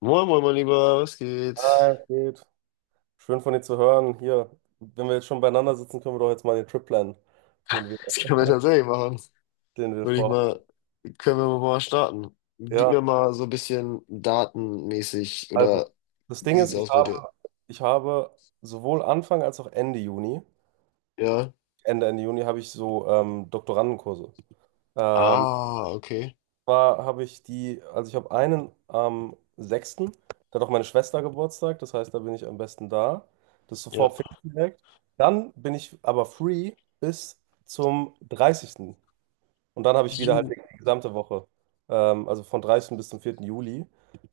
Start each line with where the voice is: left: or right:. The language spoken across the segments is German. left: Moin, moin, mein Lieber, was geht?
right: Hi, geht. Schön von dir zu hören. Hier, wenn wir jetzt schon beieinander sitzen, können wir doch jetzt mal den Trip planen, den wir,
left: Das können wir tatsächlich machen.
right: den wir
left: Würde ich
right: vorhaben.
left: mal, Können wir mal starten. Gib mir
right: Ja,
left: mal so ein bisschen datenmäßig
right: also
left: oder
right: das
left: wie
right: Ding
left: sieht's
right: ist, ich
left: aus bei dir?
right: habe, ich habe sowohl Anfang als auch Ende Juni,
left: Ja.
right: Ende Juni habe ich so Doktorandenkurse. Ähm,
left: Ah, okay.
right: zwar habe ich die, also ich habe einen am 6., da hat auch meine Schwester Geburtstag, das heißt, da bin ich am besten da. Das ist
left: Ja.
right: sofort Pfingsten direkt. Dann bin ich aber free bis zum 30. Und dann habe ich wieder halt
left: Ju.
right: die gesamte Woche, also von 30. bis zum 4. Juli,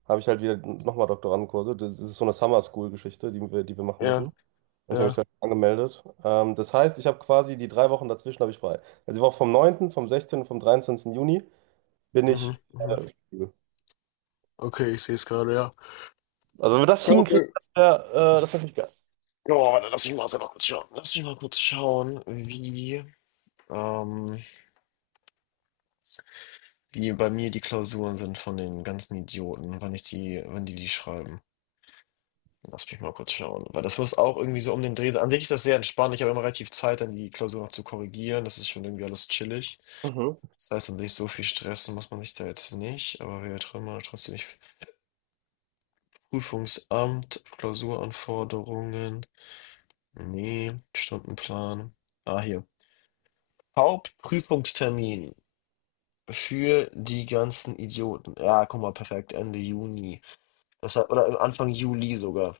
right: habe ich halt wieder nochmal Doktorandenkurse. Das ist so eine Summer School-Geschichte, die wir machen
left: Ja,
right: müssen. Und ich habe mich
left: ja.
right: da angemeldet. Das heißt, ich habe quasi die drei Wochen dazwischen habe ich frei. Also die Woche vom 9., vom 16. und vom 23. Juni bin ich
left: Mhm,
right: Äh,
left: mhm.
right: flexibel.
left: Okay, ich sehe es gerade, ja.
right: Also wenn wir das
left: Ja,
right: hinkriegen,
left: okay.
right: das wär natürlich geil.
left: Oh, warte, lass mich mal selber kurz schauen. Lass mich mal kurz schauen, ähm, wie bei mir die Klausuren sind von den ganzen Idioten, wann die schreiben. Lass mich mal kurz schauen. Weil das muss auch irgendwie so um den Dreh sein. An sich ist das sehr entspannt. Ich habe immer relativ Zeit, dann die Klausur noch zu korrigieren. Das ist schon irgendwie alles chillig.
right: Mhm.
left: Das heißt, an sich so viel stressen muss man sich da jetzt nicht. Aber wir drin mal trotzdem nicht. Prüfungsamt, Klausuranforderungen. Nee, Stundenplan. Ah, hier. Hauptprüfungstermin für die ganzen Idioten. Ja, guck mal, perfekt. Ende Juni. Das hat, oder Anfang Juli sogar.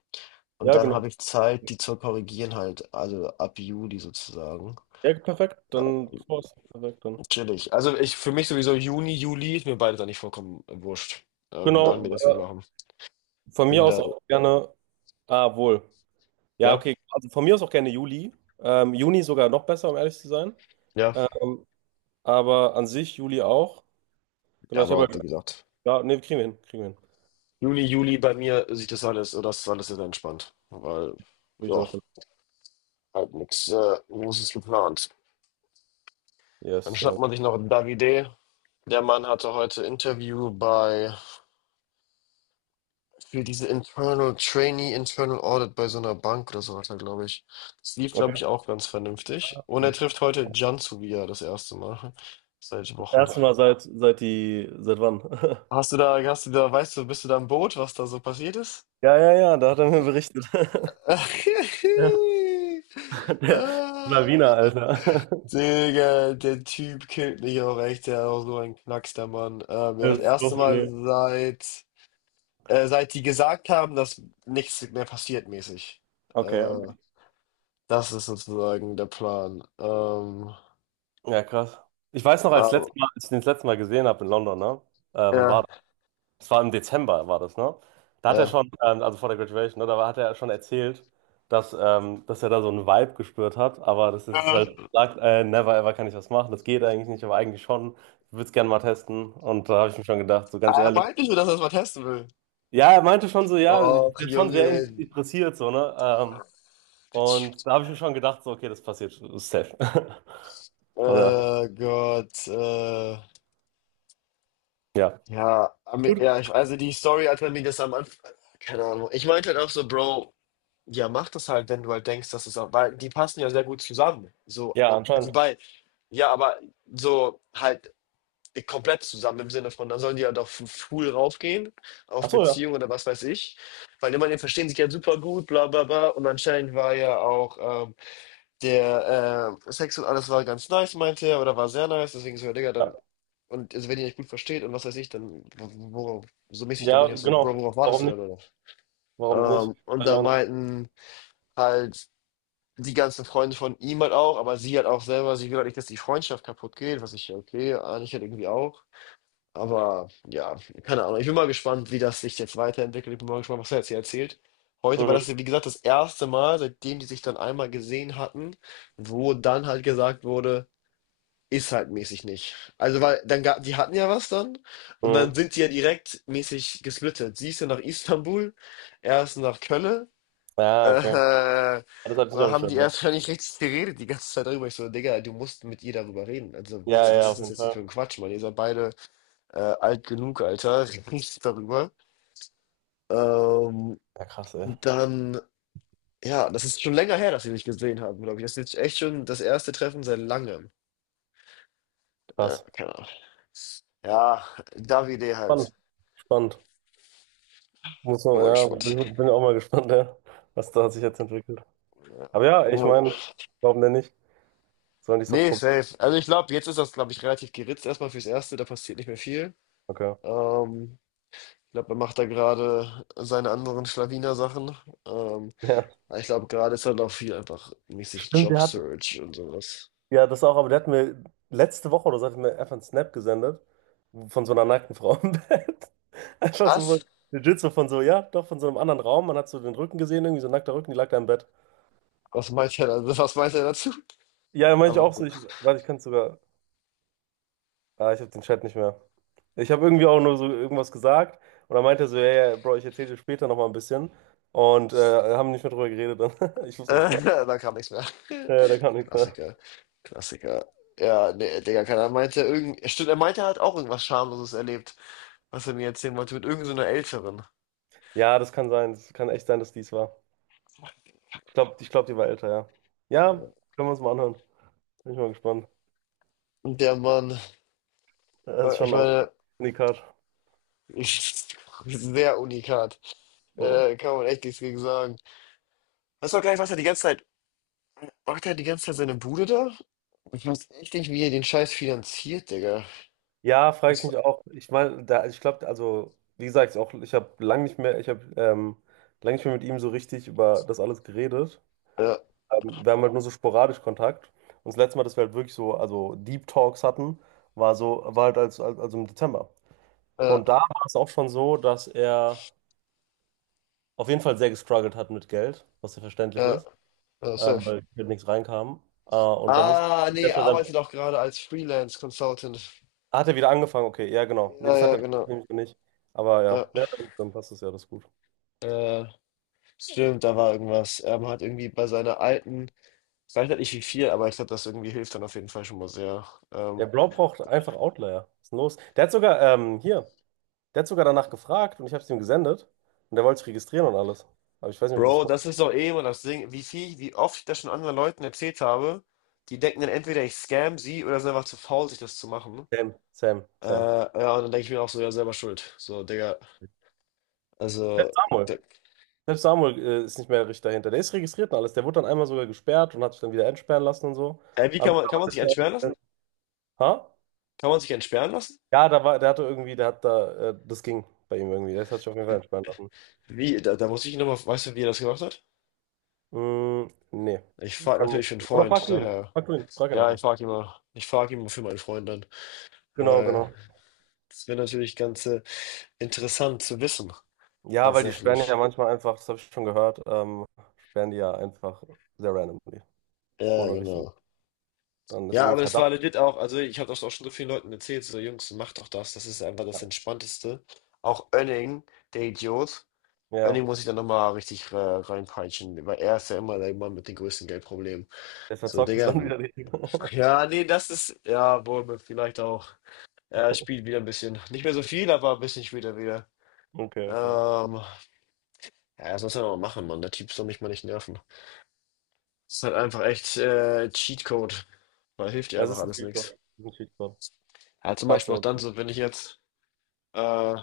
left: Und
right: Ja,
left: dann
right: genau.
left: habe ich Zeit, die zu korrigieren halt, also ab Juli sozusagen.
right: Ja, perfekt.
left: Äh,
right: Dann perfekt dann.
left: Chillig. Also ich für mich sowieso Juni, Juli ist mir beides eigentlich vollkommen wurscht, wann wir
right: Genau.
left: das hier machen.
right: Von mir
left: Bin
right: aus
left: da,
right: auch gerne. Ah, wohl. Ja,
left: ja,
right: okay. Also von mir aus auch gerne Juli. Juni sogar noch besser, um ehrlich zu sein.
left: ja,
right: Ähm, aber an sich Juli auch.
left: ja,
right: Genau, ich
left: aber
right: habe
left: auch wie
right: halt.
left: gesagt.
right: Ja, nee, kriegen wir hin. Kriegen wir hin.
left: Juni, Juli bei mir sieht das alles, oder das ist alles sehr entspannt, weil,
right: Würde ich
left: ja,
right: auch hin.
left: halt nichts Großes geplant. Dann
right: Yes,
left: schnappt
right: ja.
left: man sich noch Davide. Der Mann hatte heute Interview bei für diese Internal Trainee, Internal Audit bei so einer Bank oder so hat er, glaube ich. Das lief,
right: Okay.
left: glaube ich, auch ganz vernünftig. Und er trifft heute Cansu wieder das erste Mal. Seit
right: Das
left: Wochen.
right: erste Mal seit die. Seit wann?
left: Weißt du, bist du da im Boot, was da so passiert ist?
right: Ja, ja, ja, da hat er mir berichtet. Ja, der
left: Ah,
right: Lawiner, Alter.
left: Digga, der Typ killt mich auch echt, der ist auch so ein Knacks, der Mann. Ja, das
right: Das ist
left: erste
right: doch
left: Mal
right: eine.
left: seit die gesagt haben, dass nichts mehr passiert mäßig.
right: Okay,
left: Äh,
right: okay.
left: Das ist sozusagen der Plan.
right: Ja, krass. Ich weiß noch, als
left: Aber,
right: letztes Mal, als ich den das letzte Mal gesehen habe in London, ne? Wann war
left: ja,
right: Es war im Dezember, war das, ne? Da hat er
left: ja.
right: schon, also vor der Graduation, ne, da hat er schon erzählt, dass er da so einen Vibe gespürt hat, aber das ist halt,
left: Äh,
right: sagt, never ever kann ich was machen, das geht eigentlich nicht, aber eigentlich schon, ich würde es gerne mal testen. Und da habe ich mir schon gedacht, so ganz
left: Er
right: ehrlich.
left: meinte schon, dass er es mal testen will.
right: Ja, er meinte schon so, ja, ich
left: Och,
right: bin schon sehr
left: Junge.
right: interessiert, so, ne? Und da habe ich mir schon gedacht, so, okay, das passiert safe. Oder,
left: Gott.
right: ja.
left: Ja,
right: Gut.
left: ja, ich, also die Story, als man mir das am Anfang. Keine Ahnung. Ich meinte halt auch so, Bro, ja, mach das halt, wenn du halt denkst, dass es auch. Weil die passen ja sehr gut zusammen. So,
right: Ja,
left: die
right: anscheinend.
left: beiden. Ja, aber so halt. Die komplett zusammen im Sinne von, da sollen die ja halt doch full raufgehen, auf
right: Ach so, ja.
left: Beziehung oder was weiß ich. Weil immerhin verstehen sich ja super gut, bla bla bla. Und anscheinend war ja auch ähm, der Sex und alles war ganz nice, meinte er, oder war sehr nice, deswegen so, ja, Digga,
right: Ja,
left: dann. Und also, wenn ihr euch gut versteht und was weiß ich, dann worauf, so mäßig, dann
right: ja,
left: manchmal so, Bro,
right: genau.
left: worauf wartest
right: Warum
left: du
right: nicht?
left: denn, oder?
right: Warum nicht?
left: Und
right: Weiß ich
left: da
right: auch nicht.
left: meinten halt die ganzen Freunde von ihm halt auch, aber sie halt auch selber, sie will halt nicht, dass die Freundschaft kaputt geht, was ich, ja, okay, eigentlich halt irgendwie auch. Aber ja, keine Ahnung. Ich bin mal gespannt, wie das sich jetzt weiterentwickelt. Ich bin mal gespannt, was er jetzt hier erzählt. Heute war
right: Mhm.
left: das, wie gesagt, das erste Mal, seitdem die sich dann einmal gesehen hatten, wo dann halt gesagt wurde, ist halt mäßig nicht. Also, weil dann die hatten ja was dann und dann
right: Mhm.
left: sind die ja direkt mäßig gesplittet. Sie ist ja nach Istanbul, er ist nach Köln.
right: Ja, okay.
left: Äh,
right: Das hatte ich nicht
left: und
right: auf dem
left: haben
right: Schirm,
left: die
right: ja.
left: erst gar nicht richtig geredet die ganze Zeit darüber. Ich so, Digga, du musst mit ihr darüber reden. Also,
right: Ja, ja,
left: was ist
right: auf
left: das
right: jeden
left: jetzt hier für
right: Fall.
left: ein Quatsch, Mann? Ihr seid beide alt genug, Alter, riecht darüber. Ähm,
right: Ja, krass, ey.
left: und dann, ja, das ist schon länger her, dass wir mich gesehen haben, glaube ich. Das ist jetzt echt schon das erste Treffen seit langem. Ja,
right: Krass.
left: keine Ahnung. Ja, Davide
right: Spannend,
left: halt.
right: spannend. Muss
left: Bin
right: man,
left: mal
right: ja,
left: gespannt.
right: bin auch mal gespannt, ja, was da sich jetzt entwickelt.
left: Ja.
right: Aber ja, ich
left: Oh,
right: meine, warum denn nicht? Sollen die es doch
left: nee,
right: probieren?
left: safe. Also ich glaube, jetzt ist das, glaube ich, relativ geritzt erstmal fürs Erste, da passiert nicht mehr viel.
right: Okay.
left: Ähm, Ich glaube, er macht da gerade seine anderen Schlawiner-Sachen. Ähm,
right: Ja.
left: aber ich glaube, gerade ist halt auch viel einfach mäßig
right: Stimmt, der hat,
left: Job-Search und sowas.
right: ja, das auch, aber der hat mir letzte Woche oder so hat er mir einfach einen Snap gesendet von so einer nackten Frau im Bett. Einfach so
left: Was?
right: von, legit so von so, ja, doch von so einem anderen Raum. Man hat so den Rücken gesehen, irgendwie so ein nackter Rücken, die lag da im Bett.
left: Was meint er da Was meint er dazu?
right: Ja, meine ich
left: Einfach
right: auch
left: so.
right: so, ich, warte, ich kann es sogar. Ah, ich habe den Chat nicht mehr. Ich habe irgendwie auch nur so irgendwas gesagt, und dann meinte er so, ja, ja, Bro, ich erzähle dir später nochmal ein bisschen, und haben nicht mehr drüber geredet dann. Ich muss mal
left: Äh,
right: fragen.
left: Da kam nichts mehr.
right: Ja, da kam nichts mehr.
left: Klassiker, Klassiker. Ja, ne, Digga, keiner meinte irgend, stimmt, er meinte, er hat auch irgendwas Schamloses erlebt, was er mir erzählen wollte, mit irgend so einer Älteren.
right: Ja, das kann sein. Das kann echt sein, dass dies war. Ich glaube, ich glaub, die war älter, ja. Ja, können wir uns mal anhören. Bin ich mal gespannt.
left: Und der Mann,
right: Das ist
left: ich
right: schon auch ein
left: meine,
right: Unikat.
left: ich, sehr unikat.
right: Ja,
left: Kann man echt nichts gegen sagen. Weißt du auch gar nicht, was er die ganze Zeit, macht er die ganze Zeit seine Bude da? Ich weiß echt nicht, wie er den Scheiß finanziert, Digga.
right: ja frage ich
left: Das,
right: mich auch. Ich meine, da, ich glaube, also, wie gesagt, auch, ich habe lange nicht mehr, ich habe lange nicht mehr mit ihm so richtig über das alles geredet.
left: ja,
right: Wir haben halt nur so sporadisch Kontakt. Und das letzte Mal, dass wir halt wirklich so, also Deep Talks hatten, war so, war halt als, also im Dezember.
left: ja,
right: Und da war es auch schon so, dass er auf jeden Fall sehr gestruggelt hat mit Geld, was ja verständlich
left: ja,
right: ist,
left: ja, safe.
right: weil mit nichts reinkam. Und da muss,
left: Ah, nee,
right: jetzt hat er-
left: arbeite doch gerade als Freelance Consultant.
right: hat er wieder angefangen, okay, ja, genau. Nee,
left: Ja,
right: das hat
left: ja,
right: er
left: genau.
right: nämlich noch nicht. Aber ja,
left: Ja.
right: ja, dann passt es ja, das ist gut.
left: Äh, stimmt, da war irgendwas. Er hat irgendwie bei seiner alten, ich weiß halt nicht wie viel, aber ich glaube, das irgendwie hilft dann auf jeden Fall schon mal sehr. Ähm,
right: Der Bro braucht einfach Outlier. Was ist denn los? Der hat sogar danach gefragt, und ich habe es ihm gesendet, und der wollte sich registrieren und alles. Aber ich weiß nicht, ob das
left: Bro, das ist doch eh immer das Ding, wie viel, wie oft ich das schon anderen Leuten erzählt habe, die denken dann entweder ich scam sie oder sind einfach zu faul, sich das zu machen.
right: Sam, Sam, Sam.
left: Ja, und dann denke ich mir auch so, ja, selber schuld. So, Digga, also,
right: Selbst Samuel.
left: da,
right: Selbst Samuel ist nicht mehr richtig dahinter. Der ist registriert und alles. Der wurde dann einmal sogar gesperrt und hat sich dann wieder entsperren lassen und so. Aber
left: kann
right: mittlerweile
left: man sich
right: ist
left: entsperren
right: der auch.
left: lassen?
right: Ha?
left: Kann man sich entsperren lassen?
right: Ja, da war, der hatte irgendwie, der hat da, das ging bei ihm irgendwie. Der hat sich auf jeden Fall entsperren lassen.
left: Da muss ich ihn nochmal, weißt du, wie er das gemacht hat?
right: Mm, nee.
left: Ich
right: Ich
left: frage
right: kann,
left: natürlich für einen
right: oder frag
left: Freund,
right: du ihn.
left: daher.
right: Frag du ihn. Frag ihn einfach.
left: Ich frage immer für meinen Freund dann,
right: Genau,
left: weil
right: genau.
left: das wäre natürlich ganz interessant zu wissen,
right: Ja, weil die sperren ja
left: tatsächlich.
right: manchmal einfach, das habe ich schon gehört, sperren die ja einfach sehr randomly.
left: Ja,
right: Ohne richtigen.
left: genau.
right: Dann ist
left: Ja,
right: irgendwie
left: aber das war
right: Verdacht.
left: legit auch, also ich habe das auch schon so vielen Leuten erzählt, so Jungs, macht doch das, das ist einfach
right: Ja,
left: das Entspannteste. Auch Önning, der Idiot,
right: ja.
left: Önning muss ich dann nochmal richtig reinpeitschen, weil er ist ja immer der Mann mit den größten Geldproblemen.
right: Der
left: So,
right: verzockt es
left: Digga,
right: dann wieder richtig.
left: ja, nee, das ist, ja, wohl, vielleicht auch. Er spielt wieder ein bisschen. Nicht mehr so viel, aber ein bisschen spielt er wieder.
right: Okay, okay.
left: Ähm, ja, das muss er noch machen, Mann. Der Typ soll mich mal nicht nerven. Das ist halt einfach echt Cheatcode. Da hilft ja
right: Es
left: einfach
right: ist ein
left: alles
right: Cheat
left: nichts.
right: Code. Ein Cheat Code.
left: Ja, zum
right: Gerade
left: Beispiel auch
right: so.
left: dann so, wenn ich jetzt, äh,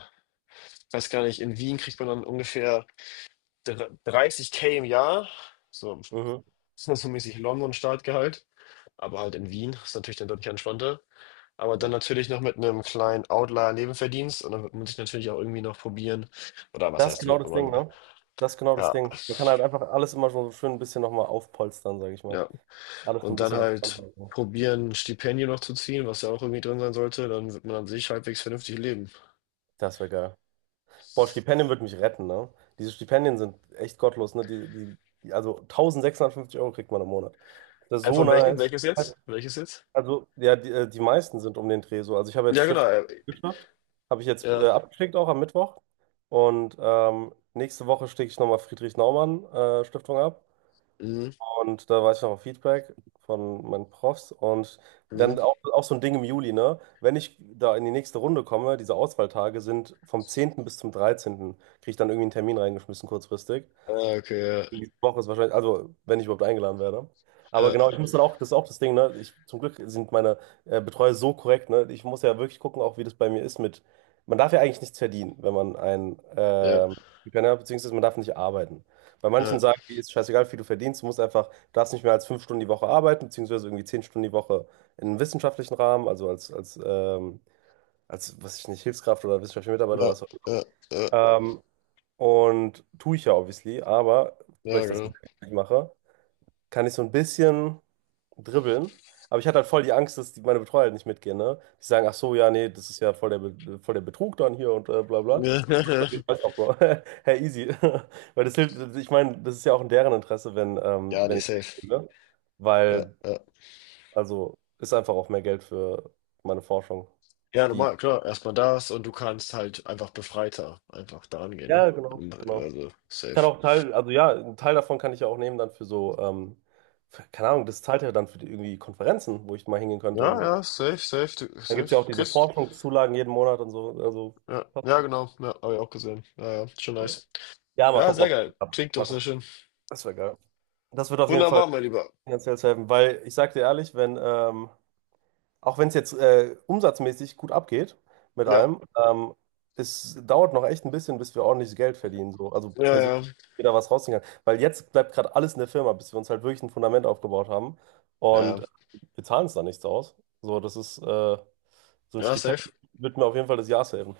left: weiß gar nicht, in Wien kriegt man dann ungefähr 30k im Jahr. So,
right: Mhm.
left: das ist so mäßig London-Startgehalt. Aber halt in Wien ist natürlich dann deutlich entspannter. Aber dann
right: Ja.
left: natürlich noch mit einem kleinen Outlier-Nebenverdienst. Und dann wird man sich natürlich auch irgendwie noch probieren. Oder was
right: Das ist
left: heißt,
right: genau
left: wird
right: das Ding,
left: man.
right: ne? Das ist genau das
left: Ja,
right: Ding. Man kann halt einfach alles immer schon so schön ein bisschen nochmal aufpolstern, sage ich mal.
left: ja,
right: Alles so ein
left: und dann
right: bisschen entspannter
left: halt
right: halten.
left: probieren, ein Stipendium noch zu ziehen, was ja auch irgendwie drin sein sollte, dann wird man an sich halbwegs vernünftig leben.
right: Das wäre geil. Boah, Stipendien würde mich retten, ne? Diese Stipendien sind echt gottlos, ne? Also 1.650 Euro kriegt man im Monat. Das ist so
left: Von welchem?
right: nice.
left: Welches jetzt? Welches jetzt?
right: Also, ja, die meisten sind um den Dreh so. Also ich habe jetzt
left: Ja, genau.
right: Stiftung geschafft. Habe ich jetzt
left: Ja.
right: abgeschickt auch am Mittwoch. Und nächste Woche schicke ich nochmal Friedrich Naumann Stiftung ab.
left: Mhm.
right: Und da weiß ich noch auf Feedback von meinen Profs. Und
left: Mhm.
right: dann auch so ein Ding im Juli, ne? Wenn ich da in die nächste Runde komme, diese Auswahltage sind vom 10. bis zum 13., kriege ich dann irgendwie einen Termin reingeschmissen kurzfristig.
left: Ah, okay,
right: Nächste Woche ist wahrscheinlich, also wenn ich überhaupt eingeladen werde. Aber
left: ja.
right: genau, ich muss dann auch, das ist auch das Ding, ne? Ich, zum Glück sind meine Betreuer so korrekt, ne? Ich muss ja wirklich gucken, auch wie das bei mir ist mit, man darf ja eigentlich nichts verdienen, wenn man ein
left: Ja,
right: Stipendien hat, beziehungsweise man darf nicht arbeiten. Bei
left: ja,
right: manchen sagen, wie ist scheißegal, wie viel du verdienst, du musst einfach, du darfst nicht mehr als 5 Stunden die Woche arbeiten, beziehungsweise irgendwie 10 Stunden die Woche in einem wissenschaftlichen Rahmen, also was weiß ich nicht, Hilfskraft oder wissenschaftlicher Mitarbeiter
left: ja,
right: oder was,
left: ja, ja, ja,
right: ähm, und tue ich ja obviously, aber weil
left: ja,
right: ich das
left: genau.
right: nicht mache, kann ich so ein bisschen dribbeln. Aber ich hatte halt voll die Angst, dass die, meine Betreuer halt nicht mitgehen, ne? Die sagen, ach so, ja, nee, das ist ja voll voll der Betrug dann hier und bla bla. Und ich weiß auch, Bro. Hey, easy. Weil das hilft, ich meine, das ist ja auch in deren Interesse, wenn, ähm,
left: Ja,
right: wenn
left: nee,
right: ich Geld
left: safe.
right: verdiene.
left: Ja,
right: Weil,
left: ja.
right: also, ist einfach auch mehr Geld für meine Forschung.
left: Ja,
right: Die.
left: normal, klar. Erstmal das und du kannst halt einfach befreiter einfach da angehen, ne?
right: Ja, genau, genau.
left: Also,
right: Ich kann
left: safe.
right: auch Teil, also ja, einen Teil davon kann ich ja auch nehmen dann für so, für, keine Ahnung, das zahlt ja dann für die, irgendwie Konferenzen, wo ich mal hingehen könnte.
left: Ja,
right: Und
left: ja, safe, safe,
right: dann gibt es ja auch
left: safe.
right: diese
left: Chris,
right: Forschungszulagen jeden Monat und so. Also,
left: ja,
right: passt,
left: ja, genau. Ja, habe ich auch gesehen. Ja, ja, schon nice.
right: ja, mal
left: Ja,
right: gucken,
left: sehr
right: ob
left: geil.
right: das klappt.
left: Klingt doch
right: Mal
left: sehr
right: gucken.
left: schön.
right: Das wäre geil. Das wird auf jeden Fall
left: Wunderbar, mein Lieber.
right: finanziell helfen, weil ich sag dir ehrlich, wenn, auch wenn es jetzt umsatzmäßig gut abgeht mit
left: Ja,
right: allem, es dauert noch echt ein bisschen, bis wir ordentliches Geld verdienen, so. Also
left: ja, ja,
right: persönlich
left: ja,
right: wieder was rausziehen kann. Weil jetzt bleibt gerade alles in der Firma, bis wir uns halt wirklich ein Fundament aufgebaut haben. Und
left: ja,
right: wir zahlen es da nichts aus. So, das ist so ein
left: ja, safe.
right: Stipendium wird mir auf jeden Fall des Jahres helfen.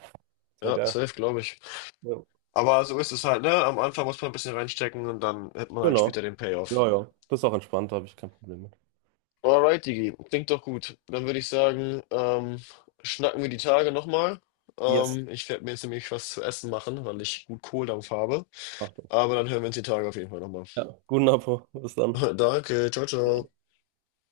right: Sehr
left: Ja,
right: geil.
left: safe, glaube ich.
right: Ja.
left: Aber so ist es halt, ne? Am Anfang muss man ein bisschen reinstecken und dann hat man halt
right: Genau.
left: später den Payoff.
right: Ja, ja. Das ist auch entspannt, da habe ich kein Problem mit.
left: Alright, Digi. Klingt doch gut. Dann würde ich sagen, schnacken wir die Tage nochmal.
right: Yes.
left: Ich werde mir jetzt nämlich was zu essen machen, weil ich gut Kohldampf habe.
right: Achtung.
left: Aber dann hören wir uns die Tage auf jeden Fall nochmal.
right: Ja. Guten Appetit. Bis dann.
left: Danke, ciao, ciao.